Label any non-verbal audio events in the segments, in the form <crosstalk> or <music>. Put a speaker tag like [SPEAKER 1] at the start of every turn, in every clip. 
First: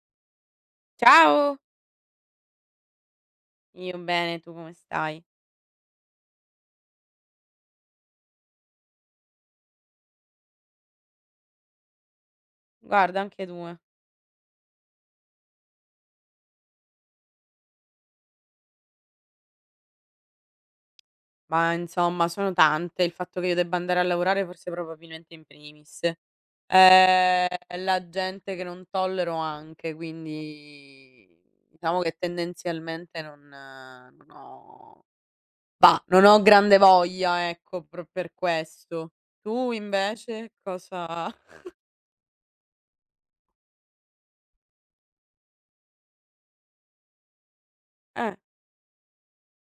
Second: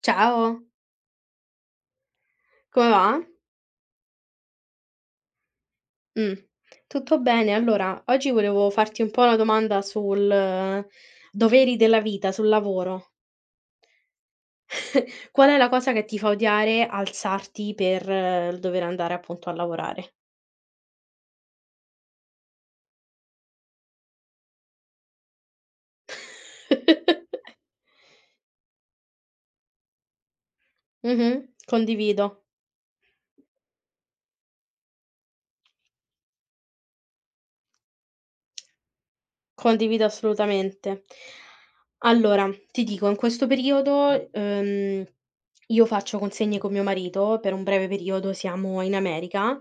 [SPEAKER 1] Ciao,
[SPEAKER 2] Ciao,
[SPEAKER 1] come va?
[SPEAKER 2] io bene, tu come stai?
[SPEAKER 1] Mh, tutto bene. Allora, oggi volevo farti un po' una domanda sul doveri della vita, sul lavoro.
[SPEAKER 2] Guarda, anche due.
[SPEAKER 1] <laughs> Qual è la cosa che ti fa odiare alzarti per il dover andare appunto a lavorare?
[SPEAKER 2] Ma insomma, sono tante. Il fatto che io debba andare a lavorare forse probabilmente in primis.
[SPEAKER 1] <laughs>
[SPEAKER 2] Ehm, la gente che non tollero anche, quindi
[SPEAKER 1] Mh-mh,
[SPEAKER 2] diciamo che
[SPEAKER 1] condivido,
[SPEAKER 2] tendenzialmente non ho non ho grande voglia, ecco, pro per questo. Tu
[SPEAKER 1] condivido
[SPEAKER 2] invece
[SPEAKER 1] assolutamente.
[SPEAKER 2] cosa <laughs>
[SPEAKER 1] Allora, ti dico, in questo periodo, io faccio consegne con mio marito, per un breve periodo
[SPEAKER 2] eh,
[SPEAKER 1] siamo in America,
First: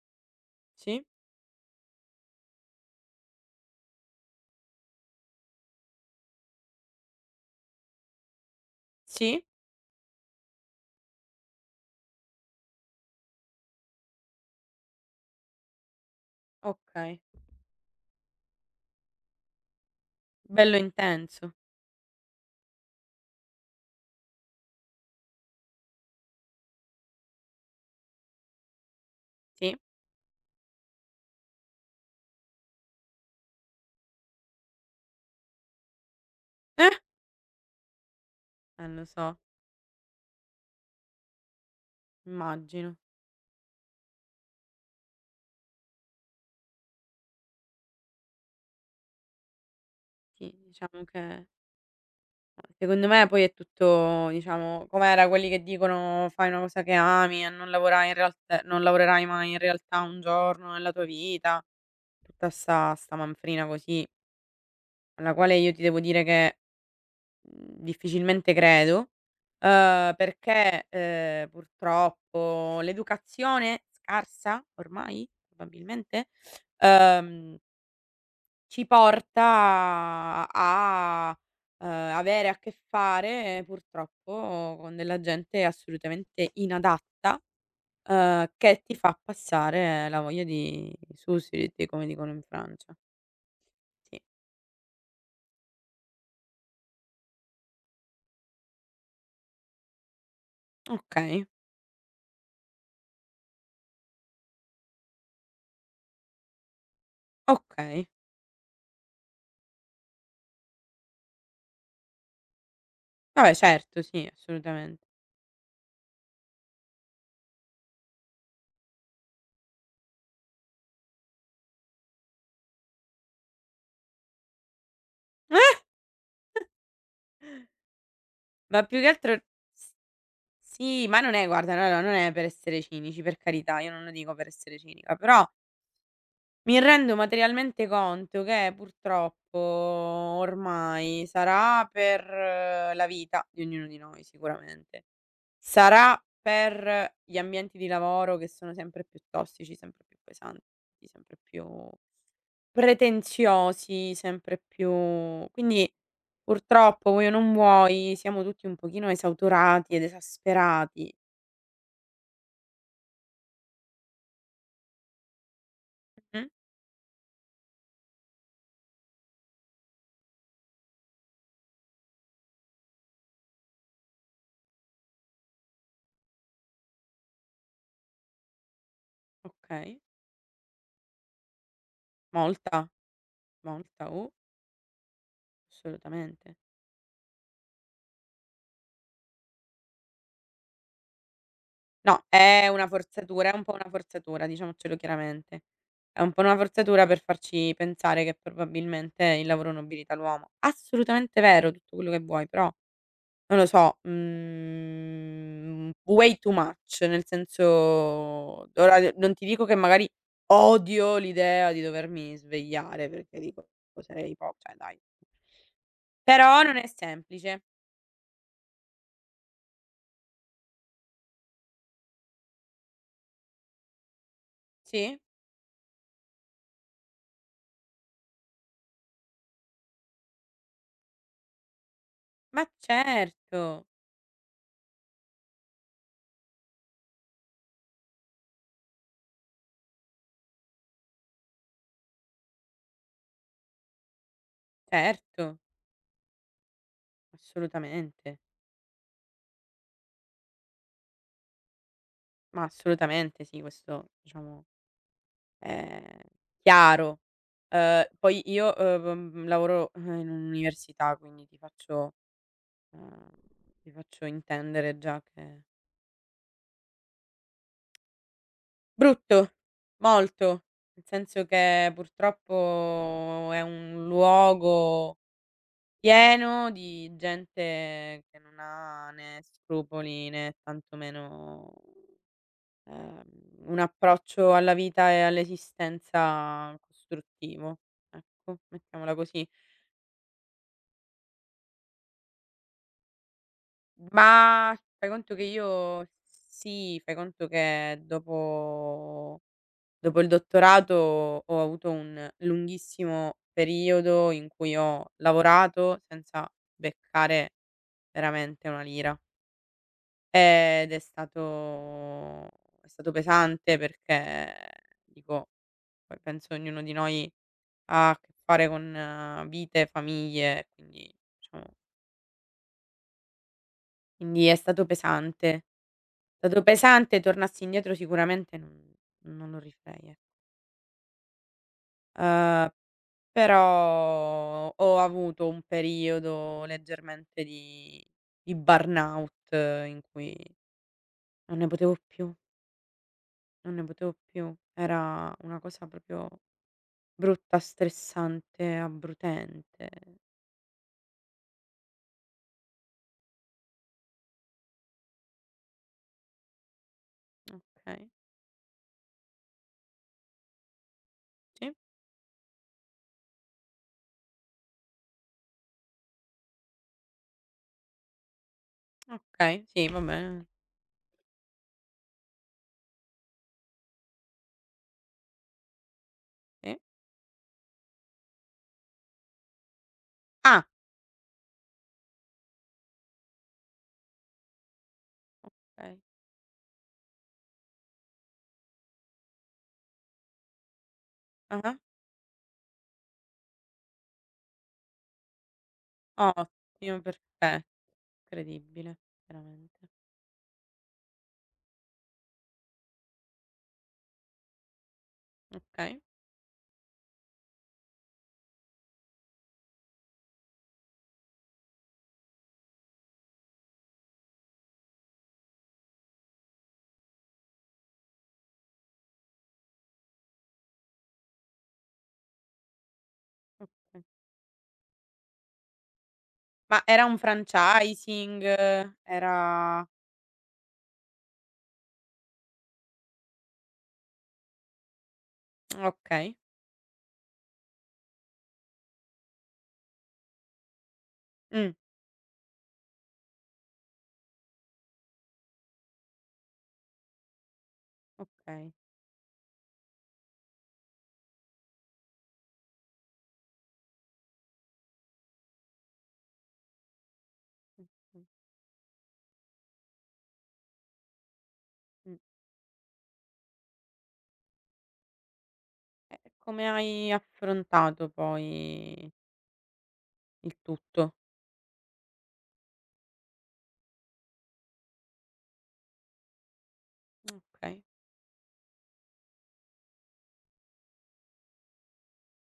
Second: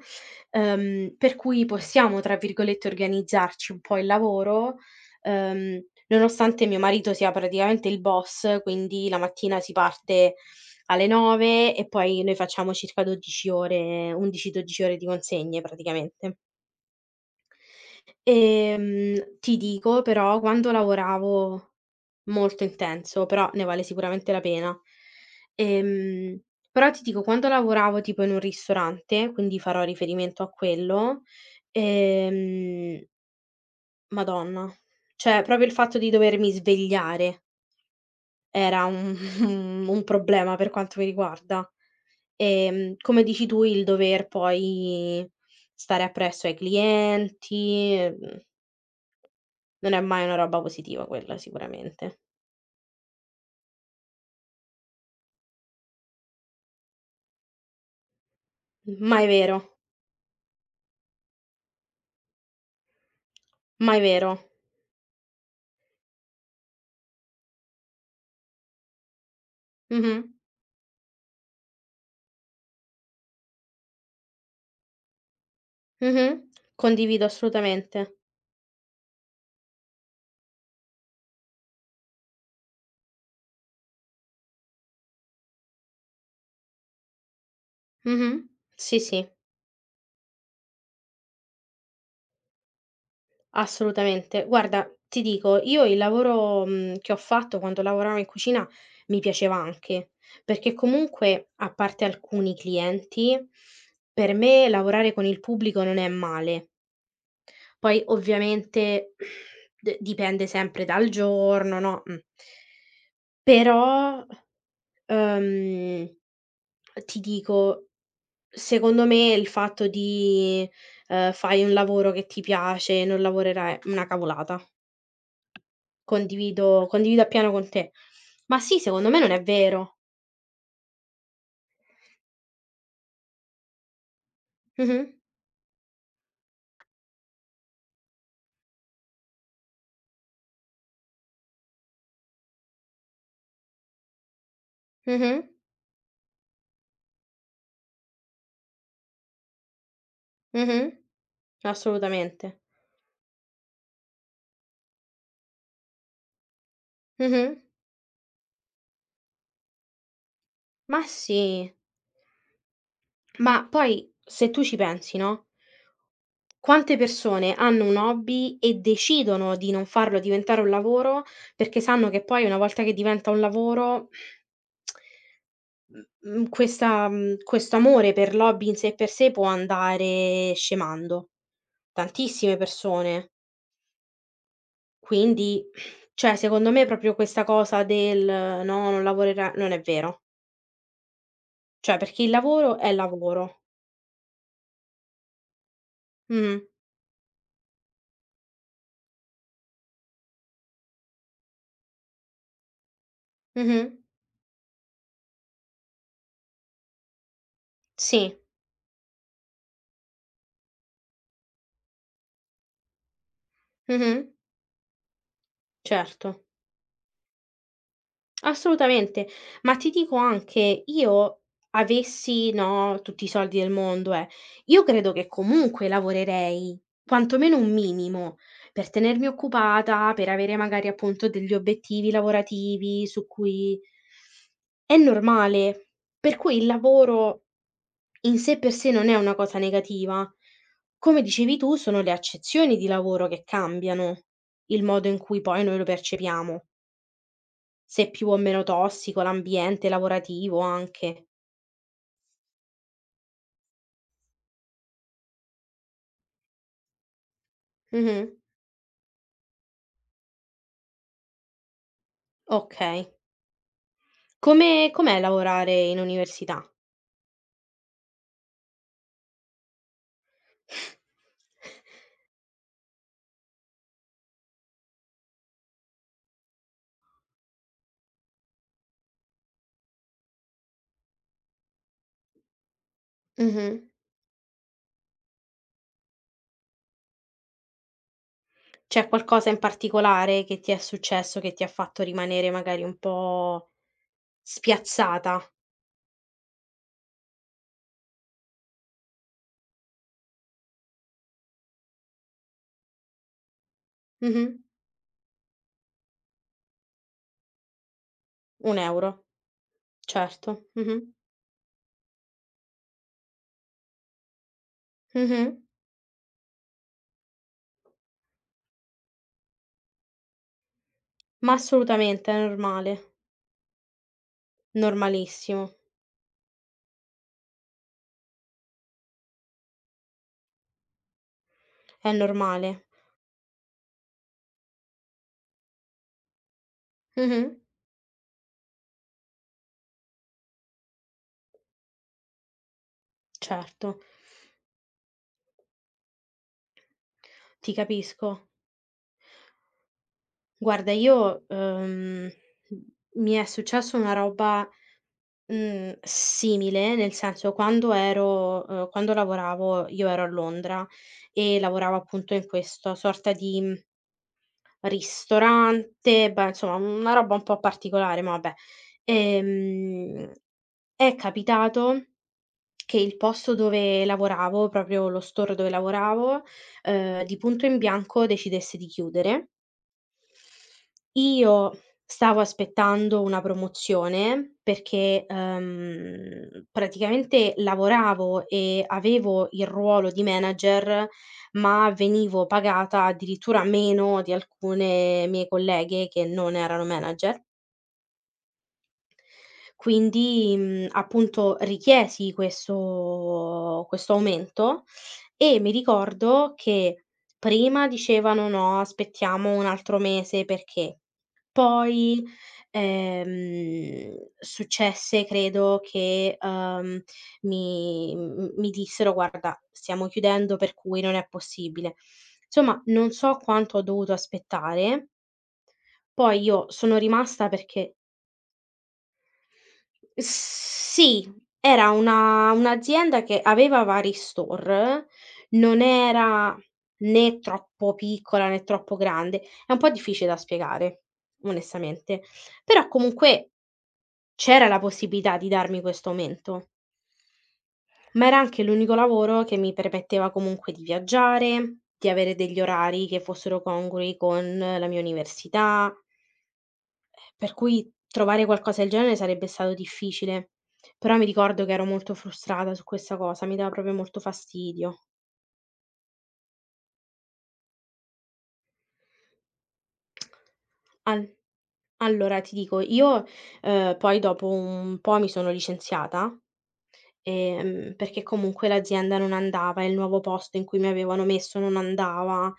[SPEAKER 2] sì,
[SPEAKER 1] per cui possiamo, tra virgolette, "organizzarci" un po' il lavoro, nonostante mio marito sia praticamente il boss, quindi la
[SPEAKER 2] sì,
[SPEAKER 1] mattina si parte alle 9 e poi noi facciamo circa 12 ore 11, 12 ore di consegne praticamente.
[SPEAKER 2] okay.
[SPEAKER 1] Ti dico però, quando
[SPEAKER 2] Bello intenso,
[SPEAKER 1] lavoravo. Molto intenso, però ne vale sicuramente la pena. Ehm, però ti dico, quando lavoravo tipo in un ristorante, quindi
[SPEAKER 2] sì.
[SPEAKER 1] farò riferimento a quello, ehm, madonna, cioè proprio il fatto di dovermi
[SPEAKER 2] Eh,
[SPEAKER 1] svegliare era
[SPEAKER 2] lo
[SPEAKER 1] un
[SPEAKER 2] so.
[SPEAKER 1] <laughs> un problema per quanto mi riguarda.
[SPEAKER 2] Immagino.
[SPEAKER 1] Come dici tu, il dover poi stare appresso ai clienti, non è mai una
[SPEAKER 2] Sì,
[SPEAKER 1] roba
[SPEAKER 2] diciamo
[SPEAKER 1] positiva quella
[SPEAKER 2] che
[SPEAKER 1] sicuramente.
[SPEAKER 2] secondo me poi è tutto diciamo, com'era quelli che dicono: "Fai una cosa che ami e non
[SPEAKER 1] Mai
[SPEAKER 2] lavorerai mai
[SPEAKER 1] vero,
[SPEAKER 2] in realtà un giorno nella tua vita". Tutta 'sta manfrina
[SPEAKER 1] mai
[SPEAKER 2] così,
[SPEAKER 1] vero.
[SPEAKER 2] alla quale io ti devo dire che, difficilmente credo,
[SPEAKER 1] Mh-mh.
[SPEAKER 2] perché, purtroppo l'educazione scarsa ormai, probabilmente,
[SPEAKER 1] Mh-mh. Condivido
[SPEAKER 2] uhm
[SPEAKER 1] assolutamente.
[SPEAKER 2] ci porta a, avere a che fare purtroppo con della gente assolutamente inadatta,
[SPEAKER 1] Mh-mh.
[SPEAKER 2] che ti
[SPEAKER 1] Sì,
[SPEAKER 2] fa
[SPEAKER 1] sì,
[SPEAKER 2] passare la voglia di "suicidio", come dicono in Francia. Sì,
[SPEAKER 1] assolutamente. Guarda, ti dico, io il lavoro, che ho fatto quando lavoravo in cucina mi piaceva anche, perché
[SPEAKER 2] okay,
[SPEAKER 1] comunque, a parte alcuni clienti, per me lavorare con il pubblico non è male. Poi
[SPEAKER 2] okay.
[SPEAKER 1] ovviamente d dipende sempre dal giorno, no. Mh.
[SPEAKER 2] Vabbè certo,
[SPEAKER 1] Però.
[SPEAKER 2] sì, assolutamente.
[SPEAKER 1] Ehm, ti dico, secondo me il fatto di, fai un lavoro che ti piace, non lavorerai è una cavolata.
[SPEAKER 2] Eh!
[SPEAKER 1] Condivido condivido appieno con te. Ma sì,
[SPEAKER 2] Ma più che
[SPEAKER 1] secondo me non
[SPEAKER 2] altro
[SPEAKER 1] è
[SPEAKER 2] s
[SPEAKER 1] vero.
[SPEAKER 2] sì, ma non è guarda, no, no, non è per essere cinici, per carità, io non lo dico per essere
[SPEAKER 1] Mh-mh,
[SPEAKER 2] cinica, però mi rendo materialmente conto che purtroppo ormai sarà per la vita di ognuno di noi sicuramente,
[SPEAKER 1] mh-mh,
[SPEAKER 2] sarà per gli ambienti di lavoro che sono sempre più tossici, sempre più pesanti,
[SPEAKER 1] mh-mh,
[SPEAKER 2] sempre più
[SPEAKER 1] assolutamente.
[SPEAKER 2] pretenziosi, sempre più quindi purtroppo vuoi o non
[SPEAKER 1] Mh-mh,
[SPEAKER 2] vuoi siamo tutti un pochino esautorati ed
[SPEAKER 1] ma
[SPEAKER 2] esasperati.
[SPEAKER 1] sì. Ma poi se tu ci pensi, no?
[SPEAKER 2] Mh-mh,
[SPEAKER 1] Quante persone hanno un hobby e decidono di non farlo diventare un lavoro, perché sanno che poi una volta che diventa un lavoro <sniffs> m questa questo amore per l'hobby in sé per sé può
[SPEAKER 2] okay,
[SPEAKER 1] andare scemando. Tantissime
[SPEAKER 2] molta,
[SPEAKER 1] persone.
[SPEAKER 2] molta,
[SPEAKER 1] Quindi, <clears throat> cioè
[SPEAKER 2] assolutamente.
[SPEAKER 1] secondo me proprio questa cosa del: "No, non lavorerà" non è vero. Cioè perché
[SPEAKER 2] No,
[SPEAKER 1] il
[SPEAKER 2] è
[SPEAKER 1] lavoro
[SPEAKER 2] una
[SPEAKER 1] è
[SPEAKER 2] forzatura, è
[SPEAKER 1] lavoro.
[SPEAKER 2] un po' una forzatura, diciamocelo chiaramente. È un po' una
[SPEAKER 1] Mh.
[SPEAKER 2] forzatura per farci pensare che probabilmente il lavoro non nobilita l'uomo. Assolutamente vero tutto quello che vuoi, però non lo
[SPEAKER 1] Mh-mh.
[SPEAKER 2] so, way too much, nel senso
[SPEAKER 1] Sì.
[SPEAKER 2] ora d non ti dico che magari odio l'idea di dovermi svegliare perché dico:
[SPEAKER 1] Mh-mh.
[SPEAKER 2] "Sarei po cioè dai".
[SPEAKER 1] Certo.
[SPEAKER 2] Però non è semplice.
[SPEAKER 1] Assolutamente, ma ti dico anche, io avessi, no, tutti i soldi del mondo, io credo
[SPEAKER 2] Sì,
[SPEAKER 1] che comunque lavorerei, quantomeno un minimo, per tenermi occupata, per avere magari appunto degli obiettivi
[SPEAKER 2] ma
[SPEAKER 1] lavorativi su cui
[SPEAKER 2] certo,
[SPEAKER 1] è normale, per cui il lavoro in sé per sé non è una cosa negativa. Come dicevi tu, sono le accezioni di lavoro che cambiano il modo in cui
[SPEAKER 2] certo,
[SPEAKER 1] poi noi lo percepiamo. Se è più o
[SPEAKER 2] assolutamente.
[SPEAKER 1] meno tossico l'ambiente lavorativo anche.
[SPEAKER 2] Ma assolutamente sì, questo diciamo è chiaro.
[SPEAKER 1] Mh-mh.
[SPEAKER 2] Poi io, lavoro, in un'università, quindi
[SPEAKER 1] Okay.
[SPEAKER 2] ehm, ti faccio
[SPEAKER 1] Come
[SPEAKER 2] intendere
[SPEAKER 1] com'è
[SPEAKER 2] già che
[SPEAKER 1] lavorare in università?
[SPEAKER 2] brutto, molto, nel senso che purtroppo è un luogo pieno di gente che non ha né scrupoli né tantomeno Ehm,
[SPEAKER 1] Mh-mh.
[SPEAKER 2] un approccio alla vita e all'esistenza costruttivo, ecco,
[SPEAKER 1] C'è
[SPEAKER 2] mettiamola così.
[SPEAKER 1] qualcosa in particolare che ti è successo che ti ha fatto rimanere magari un po'
[SPEAKER 2] Ma fai conto
[SPEAKER 1] spiazzata?
[SPEAKER 2] che io sì, fai conto che dopo il dottorato ho avuto un lunghissimo periodo
[SPEAKER 1] Mh-mh.
[SPEAKER 2] in cui ho lavorato senza beccare veramente una
[SPEAKER 1] 1
[SPEAKER 2] lira.
[SPEAKER 1] €, certo.
[SPEAKER 2] Ed
[SPEAKER 1] Mh-mh.
[SPEAKER 2] è stato pesante perché
[SPEAKER 1] Mh-mh.
[SPEAKER 2] dico poi penso ognuno di noi ha a che fare con vite, famiglie, quindi
[SPEAKER 1] Ma
[SPEAKER 2] diciamo
[SPEAKER 1] assolutamente, è normale,
[SPEAKER 2] quindi è stato pesante.
[SPEAKER 1] normalissimo,
[SPEAKER 2] È stato pesante, tornassi indietro sicuramente non lo rifarei, ecco.
[SPEAKER 1] è
[SPEAKER 2] Uhm,
[SPEAKER 1] normale.
[SPEAKER 2] Però ho avuto un periodo leggermente
[SPEAKER 1] Mh-mh.
[SPEAKER 2] di burnout in cui non ne potevo più, non ne
[SPEAKER 1] Certo,
[SPEAKER 2] potevo più. Era una cosa proprio brutta,
[SPEAKER 1] ti capisco.
[SPEAKER 2] stressante, abbrutente.
[SPEAKER 1] Guarda, io, mi è successa una roba, simile, nel senso
[SPEAKER 2] Okay,
[SPEAKER 1] quando lavoravo io ero a Londra e
[SPEAKER 2] sì.
[SPEAKER 1] lavoravo appunto in questa sorta di, ristorante, beh insomma una roba un po' particolare, ma vabbè.
[SPEAKER 2] Okay, sì, va
[SPEAKER 1] Ehm,
[SPEAKER 2] bene,
[SPEAKER 1] è capitato che il posto dove lavoravo, proprio lo store dove lavoravo,
[SPEAKER 2] sì.
[SPEAKER 1] di punto in bianco decidesse di chiudere.
[SPEAKER 2] Ah,
[SPEAKER 1] Io stavo aspettando una promozione perché,
[SPEAKER 2] okay.
[SPEAKER 1] praticamente lavoravo e avevo il ruolo di manager,
[SPEAKER 2] Ah-ah.
[SPEAKER 1] ma venivo pagata addirittura meno di alcune mie colleghe che non erano
[SPEAKER 2] Ottimo,
[SPEAKER 1] manager.
[SPEAKER 2] perfe incredibile, veramente.
[SPEAKER 1] Quindi, appunto richiesi questo aumento e mi
[SPEAKER 2] Okay,
[SPEAKER 1] ricordo che prima dicevano: "No, aspettiamo un altro mese perché" poi, successe credo che, mi dissero: "Guarda, stiamo chiudendo per cui non è possibile." Insomma, non so quanto ho
[SPEAKER 2] okay.
[SPEAKER 1] dovuto aspettare. Poi io
[SPEAKER 2] Ma
[SPEAKER 1] sono
[SPEAKER 2] era un
[SPEAKER 1] rimasta perché
[SPEAKER 2] franchising? Era
[SPEAKER 1] sì, era una un'azienda che aveva vari store, non
[SPEAKER 2] okay.
[SPEAKER 1] era né troppo piccola né troppo grande. È un po' difficile da spiegare,
[SPEAKER 2] Mh,
[SPEAKER 1] onestamente, però comunque c'era la possibilità di darmi questo aumento, ma era anche
[SPEAKER 2] okay.
[SPEAKER 1] l'unico lavoro che mi permetteva comunque di viaggiare, di avere degli orari che fossero congrui con la mia università. Per
[SPEAKER 2] Mh,
[SPEAKER 1] cui
[SPEAKER 2] mh,
[SPEAKER 1] trovare qualcosa del genere sarebbe stato difficile, però mi ricordo che ero molto
[SPEAKER 2] mh.
[SPEAKER 1] frustrata su questa cosa, mi dava proprio molto fastidio.
[SPEAKER 2] E come hai affrontato poi il tutto?
[SPEAKER 1] Al allora ti dico, io, poi dopo un po' mi sono licenziata,
[SPEAKER 2] Okay,
[SPEAKER 1] perché comunque l'azienda non andava, il nuovo posto in cui mi avevano messo non andava,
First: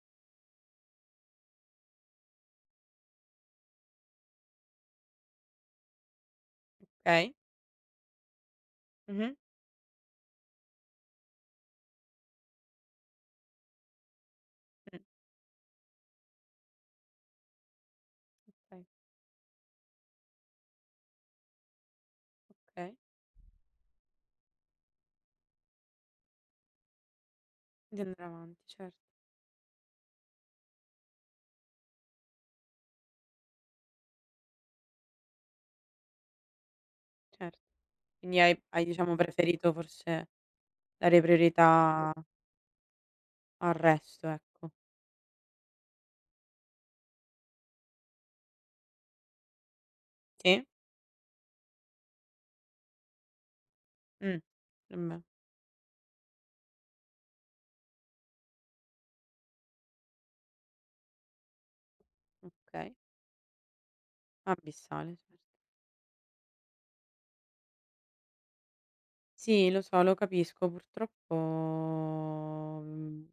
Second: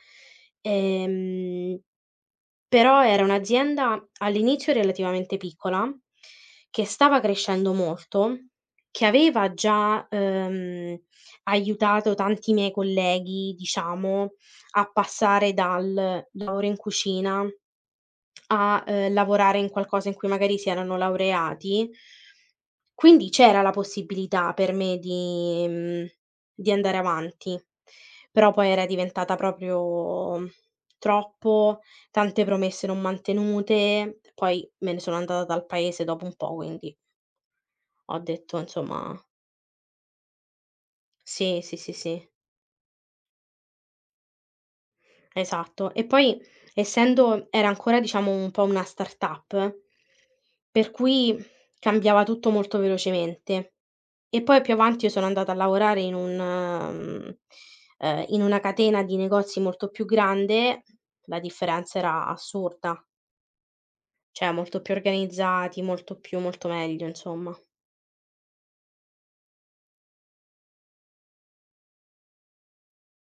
[SPEAKER 1] ehm però era un'azienda all'inizio relativamente piccola, che stava
[SPEAKER 2] okay.
[SPEAKER 1] crescendo molto, che
[SPEAKER 2] Mh-mh,
[SPEAKER 1] aveva già, aiutato tanti miei colleghi, diciamo, a
[SPEAKER 2] mh,
[SPEAKER 1] passare dal lavoro in cucina a,
[SPEAKER 2] okay,
[SPEAKER 1] lavorare in qualcosa in cui magari si erano laureati.
[SPEAKER 2] okay.
[SPEAKER 1] Quindi c'era la possibilità per me di di andare avanti,
[SPEAKER 2] Di andare
[SPEAKER 1] però
[SPEAKER 2] avanti,
[SPEAKER 1] poi era
[SPEAKER 2] certo,
[SPEAKER 1] diventata proprio troppo, tante promesse non mantenute, poi me ne sono andata dal paese dopo un po', quindi
[SPEAKER 2] certo.
[SPEAKER 1] ho
[SPEAKER 2] Quindi
[SPEAKER 1] detto
[SPEAKER 2] hai
[SPEAKER 1] insomma
[SPEAKER 2] diciamo preferito forse dare
[SPEAKER 1] sì, sì, sì,
[SPEAKER 2] priorità
[SPEAKER 1] sì,
[SPEAKER 2] al resto, ecco.
[SPEAKER 1] esatto. E poi essendo era ancora diciamo un po' una startup,
[SPEAKER 2] Sì?
[SPEAKER 1] per cui cambiava tutto molto velocemente.
[SPEAKER 2] Mh.
[SPEAKER 1] E poi più
[SPEAKER 2] E
[SPEAKER 1] avanti io
[SPEAKER 2] beh,
[SPEAKER 1] sono andata a lavorare in un mhmm, in una catena di negozi molto più grande, la differenza era
[SPEAKER 2] okay.
[SPEAKER 1] assurda, cioè molto più
[SPEAKER 2] Abissale, certo.
[SPEAKER 1] organizzati, molto meglio insomma.
[SPEAKER 2] Sì, lo so, lo capisco. Purtroppo,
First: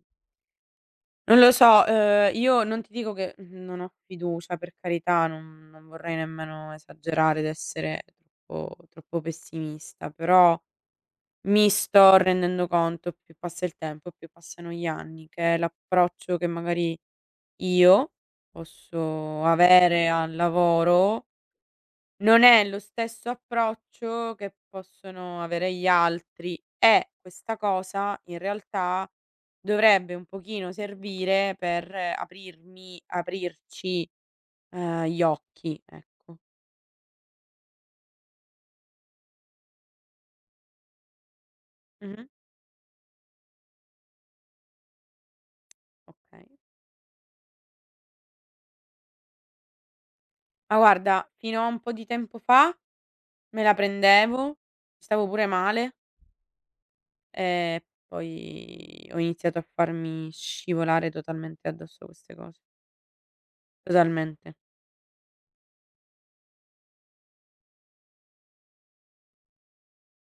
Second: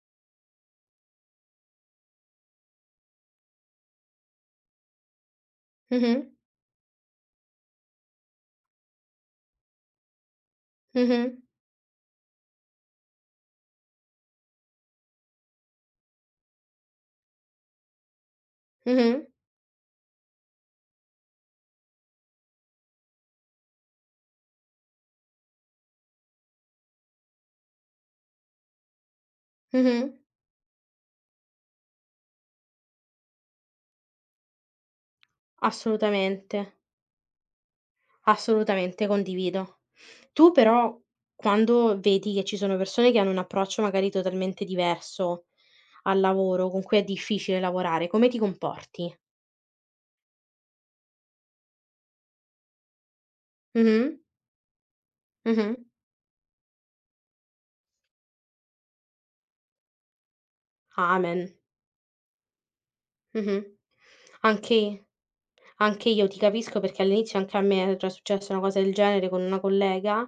[SPEAKER 2] non lo so, io non ti dico che, non ho fiducia, per carità, non non vorrei
[SPEAKER 1] Mh-mh,
[SPEAKER 2] nemmeno esagerare ed essere troppo pessimista, però
[SPEAKER 1] mh-mh,
[SPEAKER 2] mi sto rendendo conto, più passa il tempo, più passano gli anni, che l'approccio che magari io
[SPEAKER 1] mh-mh,
[SPEAKER 2] posso avere al lavoro non è lo stesso approccio che possono avere gli altri e questa cosa in realtà
[SPEAKER 1] mh-mh.
[SPEAKER 2] dovrebbe un pochino servire per aprirmi aprirci, gli occhi, ecco.
[SPEAKER 1] Assolutamente, assolutamente condivido. Tu però quando
[SPEAKER 2] Mh-mh.
[SPEAKER 1] vedi che ci sono persone che hanno un approccio magari totalmente diverso al
[SPEAKER 2] Okay.
[SPEAKER 1] lavoro, con cui è difficile lavorare, come ti comporti?
[SPEAKER 2] Ma guarda, fino a un po' di tempo fa me la
[SPEAKER 1] Mh-mh,
[SPEAKER 2] prendevo, stavo pure
[SPEAKER 1] mh-mh.
[SPEAKER 2] male e poi ho iniziato a farmi scivolare
[SPEAKER 1] Amen.
[SPEAKER 2] totalmente addosso queste cose.
[SPEAKER 1] Mh-mh.
[SPEAKER 2] Totalmente.
[SPEAKER 1] Anche anche io ti capisco perché all'inizio anche a me era già successa una cosa del genere con una collega,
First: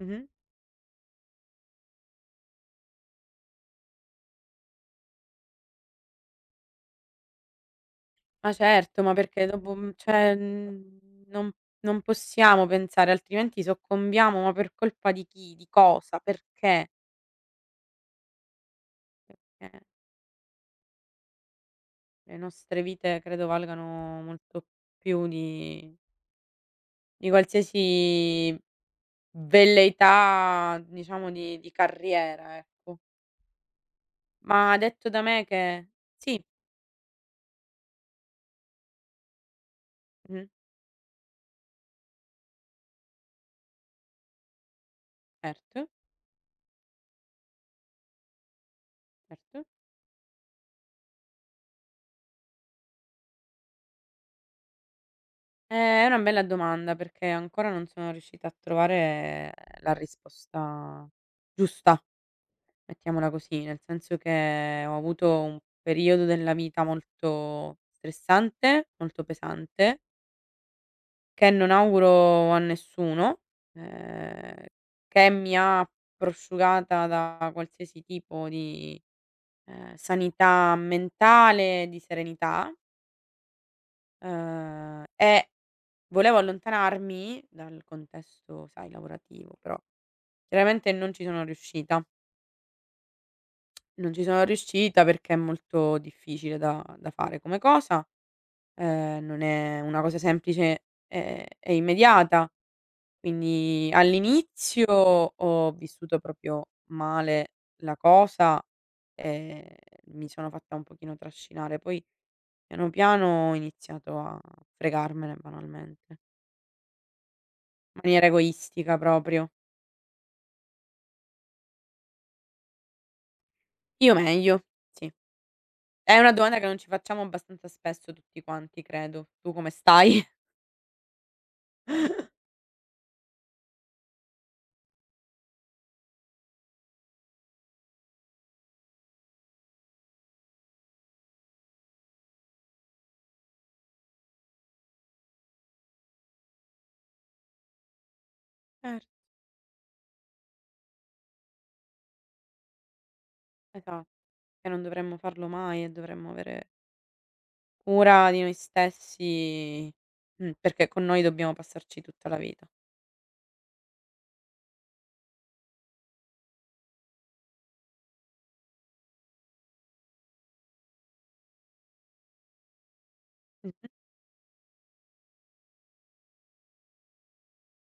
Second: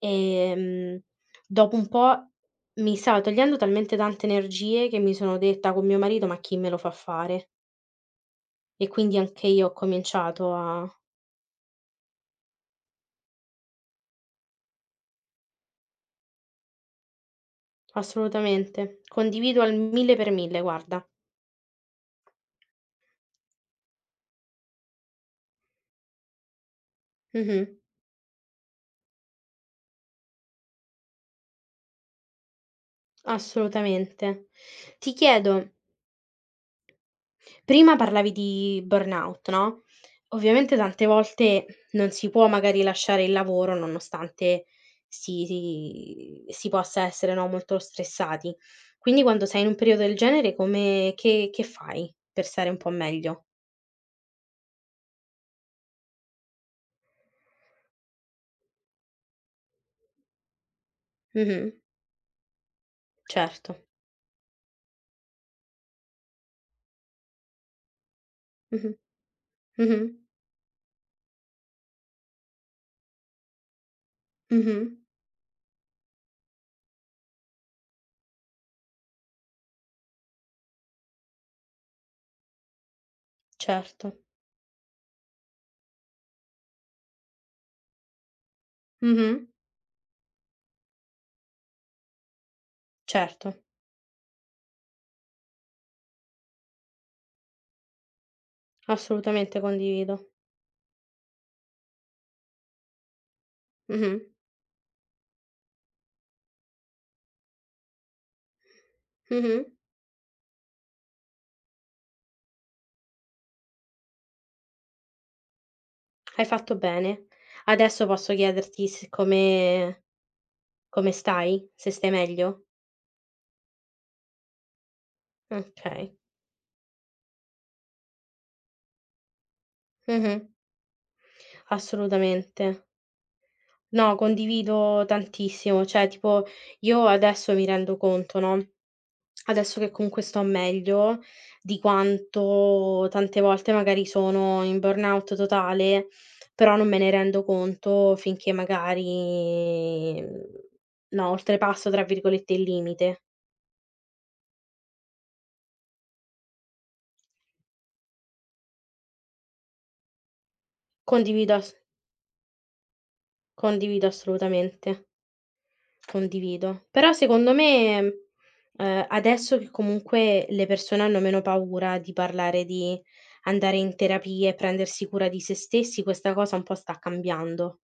[SPEAKER 2] Mh-mh.
[SPEAKER 1] dopo un po' mi stava togliendo talmente tante energie che mi sono detta con mio marito: "Ma chi me lo fa fare?"
[SPEAKER 2] Ma
[SPEAKER 1] E
[SPEAKER 2] certo, ma
[SPEAKER 1] quindi anche
[SPEAKER 2] perché
[SPEAKER 1] io ho
[SPEAKER 2] dopo cioè,
[SPEAKER 1] cominciato a.
[SPEAKER 2] non non possiamo pensare, altrimenti soccombiamo, ma per colpa di chi? Di cosa? Perché?
[SPEAKER 1] Assolutamente. Condivido al
[SPEAKER 2] Eh,
[SPEAKER 1] 1000 per 1000, guarda.
[SPEAKER 2] le nostre vite credo valgano molto più di
[SPEAKER 1] Mh-mh.
[SPEAKER 2] qualsiasi velleità, diciamo, di carriera, ecco.
[SPEAKER 1] Assolutamente.
[SPEAKER 2] Ma detto
[SPEAKER 1] Ti
[SPEAKER 2] da me
[SPEAKER 1] chiedo.
[SPEAKER 2] che sì,
[SPEAKER 1] Prima parlavi di burnout, no,
[SPEAKER 2] mh-mh,
[SPEAKER 1] ovviamente tante volte non si può magari lasciare il lavoro nonostante si
[SPEAKER 2] certo,
[SPEAKER 1] si si possa essere, no, molto stressati. Quindi quando sei
[SPEAKER 2] certo.
[SPEAKER 1] in un periodo del genere come che fai per stare un po' meglio?
[SPEAKER 2] È una bella domanda perché ancora non sono riuscita a trovare la risposta
[SPEAKER 1] Mh-mh.
[SPEAKER 2] giusta. Mettiamola così,
[SPEAKER 1] Certo.
[SPEAKER 2] nel senso che ho avuto un periodo della vita molto stressante,
[SPEAKER 1] Mh-mh.
[SPEAKER 2] molto pesante,
[SPEAKER 1] Mh-mh.
[SPEAKER 2] che non auguro a nessuno, ehm,
[SPEAKER 1] Mh-mh.
[SPEAKER 2] che mi ha prosciugata da qualsiasi tipo di, sanità mentale, di serenità,
[SPEAKER 1] Certo.
[SPEAKER 2] e volevo allontanarmi dal contesto, sai,
[SPEAKER 1] Mh-mh.
[SPEAKER 2] lavorativo, però chiaramente non ci sono riuscita.
[SPEAKER 1] Certo.
[SPEAKER 2] Non ci sono riuscita perché è molto difficile da fare come cosa, non
[SPEAKER 1] Assolutamente
[SPEAKER 2] è una
[SPEAKER 1] condivido.
[SPEAKER 2] cosa semplice e immediata. Quindi
[SPEAKER 1] Mh-mh.
[SPEAKER 2] all'inizio ho vissuto proprio male la cosa, ehm,
[SPEAKER 1] Mh-mh.
[SPEAKER 2] mi sono fatta un pochino trascinare, poi piano piano ho iniziato a fregarmene banalmente,
[SPEAKER 1] Hai fatto bene.
[SPEAKER 2] in
[SPEAKER 1] Adesso
[SPEAKER 2] maniera
[SPEAKER 1] posso chiederti
[SPEAKER 2] egoistica proprio.
[SPEAKER 1] siccome. Come stai? Se stai meglio?
[SPEAKER 2] Io meglio, sì.
[SPEAKER 1] Okay.
[SPEAKER 2] È una domanda che non ci facciamo abbastanza spesso tutti quanti credo. "Tu come stai?"
[SPEAKER 1] Mh-mh.
[SPEAKER 2] <laughs>
[SPEAKER 1] Assolutamente. No, condivido tantissimo. Cioè, tipo io adesso mi rendo conto, no, adesso che comunque sto meglio, di quanto tante volte magari sono in burnout totale, però non me ne rendo conto finché
[SPEAKER 2] Cer
[SPEAKER 1] magari, no, oltrepasso tra virgolette "il limite".
[SPEAKER 2] esa Che non dovremmo farlo mai e dovremmo avere cura di noi stessi, perché con noi dobbiamo
[SPEAKER 1] Condivido ass
[SPEAKER 2] passarci tutta la vita.
[SPEAKER 1] condivido assolutamente. Condivido. Però secondo me, adesso che comunque le persone hanno meno paura di parlare di andare
[SPEAKER 2] Mh-mh.
[SPEAKER 1] in terapia e prendersi cura di se stessi, questa cosa un po' sta cambiando.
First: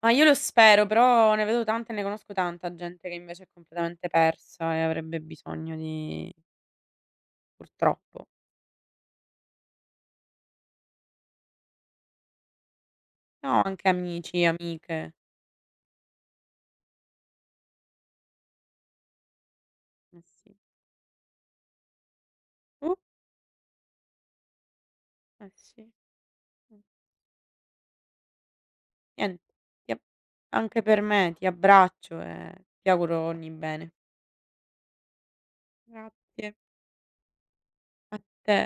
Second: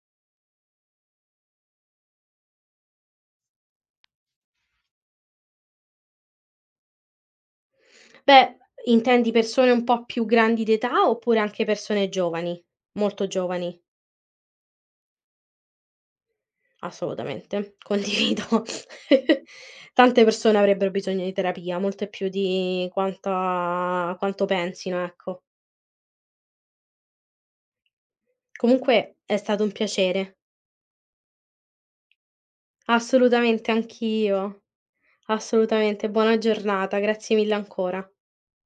[SPEAKER 2] Ma io lo spero, però ne vedo tanta e ne conosco tanta gente che invece è completamente persa e avrebbe bisogno di purtroppo.
[SPEAKER 1] Beh, intendi persone un po' più grandi d'età oppure anche persone giovani? Molto
[SPEAKER 2] No,
[SPEAKER 1] giovani?
[SPEAKER 2] anche amici, amiche.
[SPEAKER 1] Assolutamente, condivido. <laughs>
[SPEAKER 2] Eh
[SPEAKER 1] Tante persone
[SPEAKER 2] sì.
[SPEAKER 1] avrebbero bisogno di terapia, molte più di
[SPEAKER 2] Uh,
[SPEAKER 1] quanta quanto pensino, ecco.
[SPEAKER 2] eh sì. Mh.
[SPEAKER 1] Comunque è
[SPEAKER 2] Niente,
[SPEAKER 1] stato un
[SPEAKER 2] ti ab
[SPEAKER 1] piacere.
[SPEAKER 2] anche per me ti abbraccio e ti auguro ogni
[SPEAKER 1] Assolutamente,
[SPEAKER 2] bene.
[SPEAKER 1] anch'io. Assolutamente. Buona
[SPEAKER 2] Grazie.
[SPEAKER 1] giornata, grazie mille ancora.
[SPEAKER 2] A te.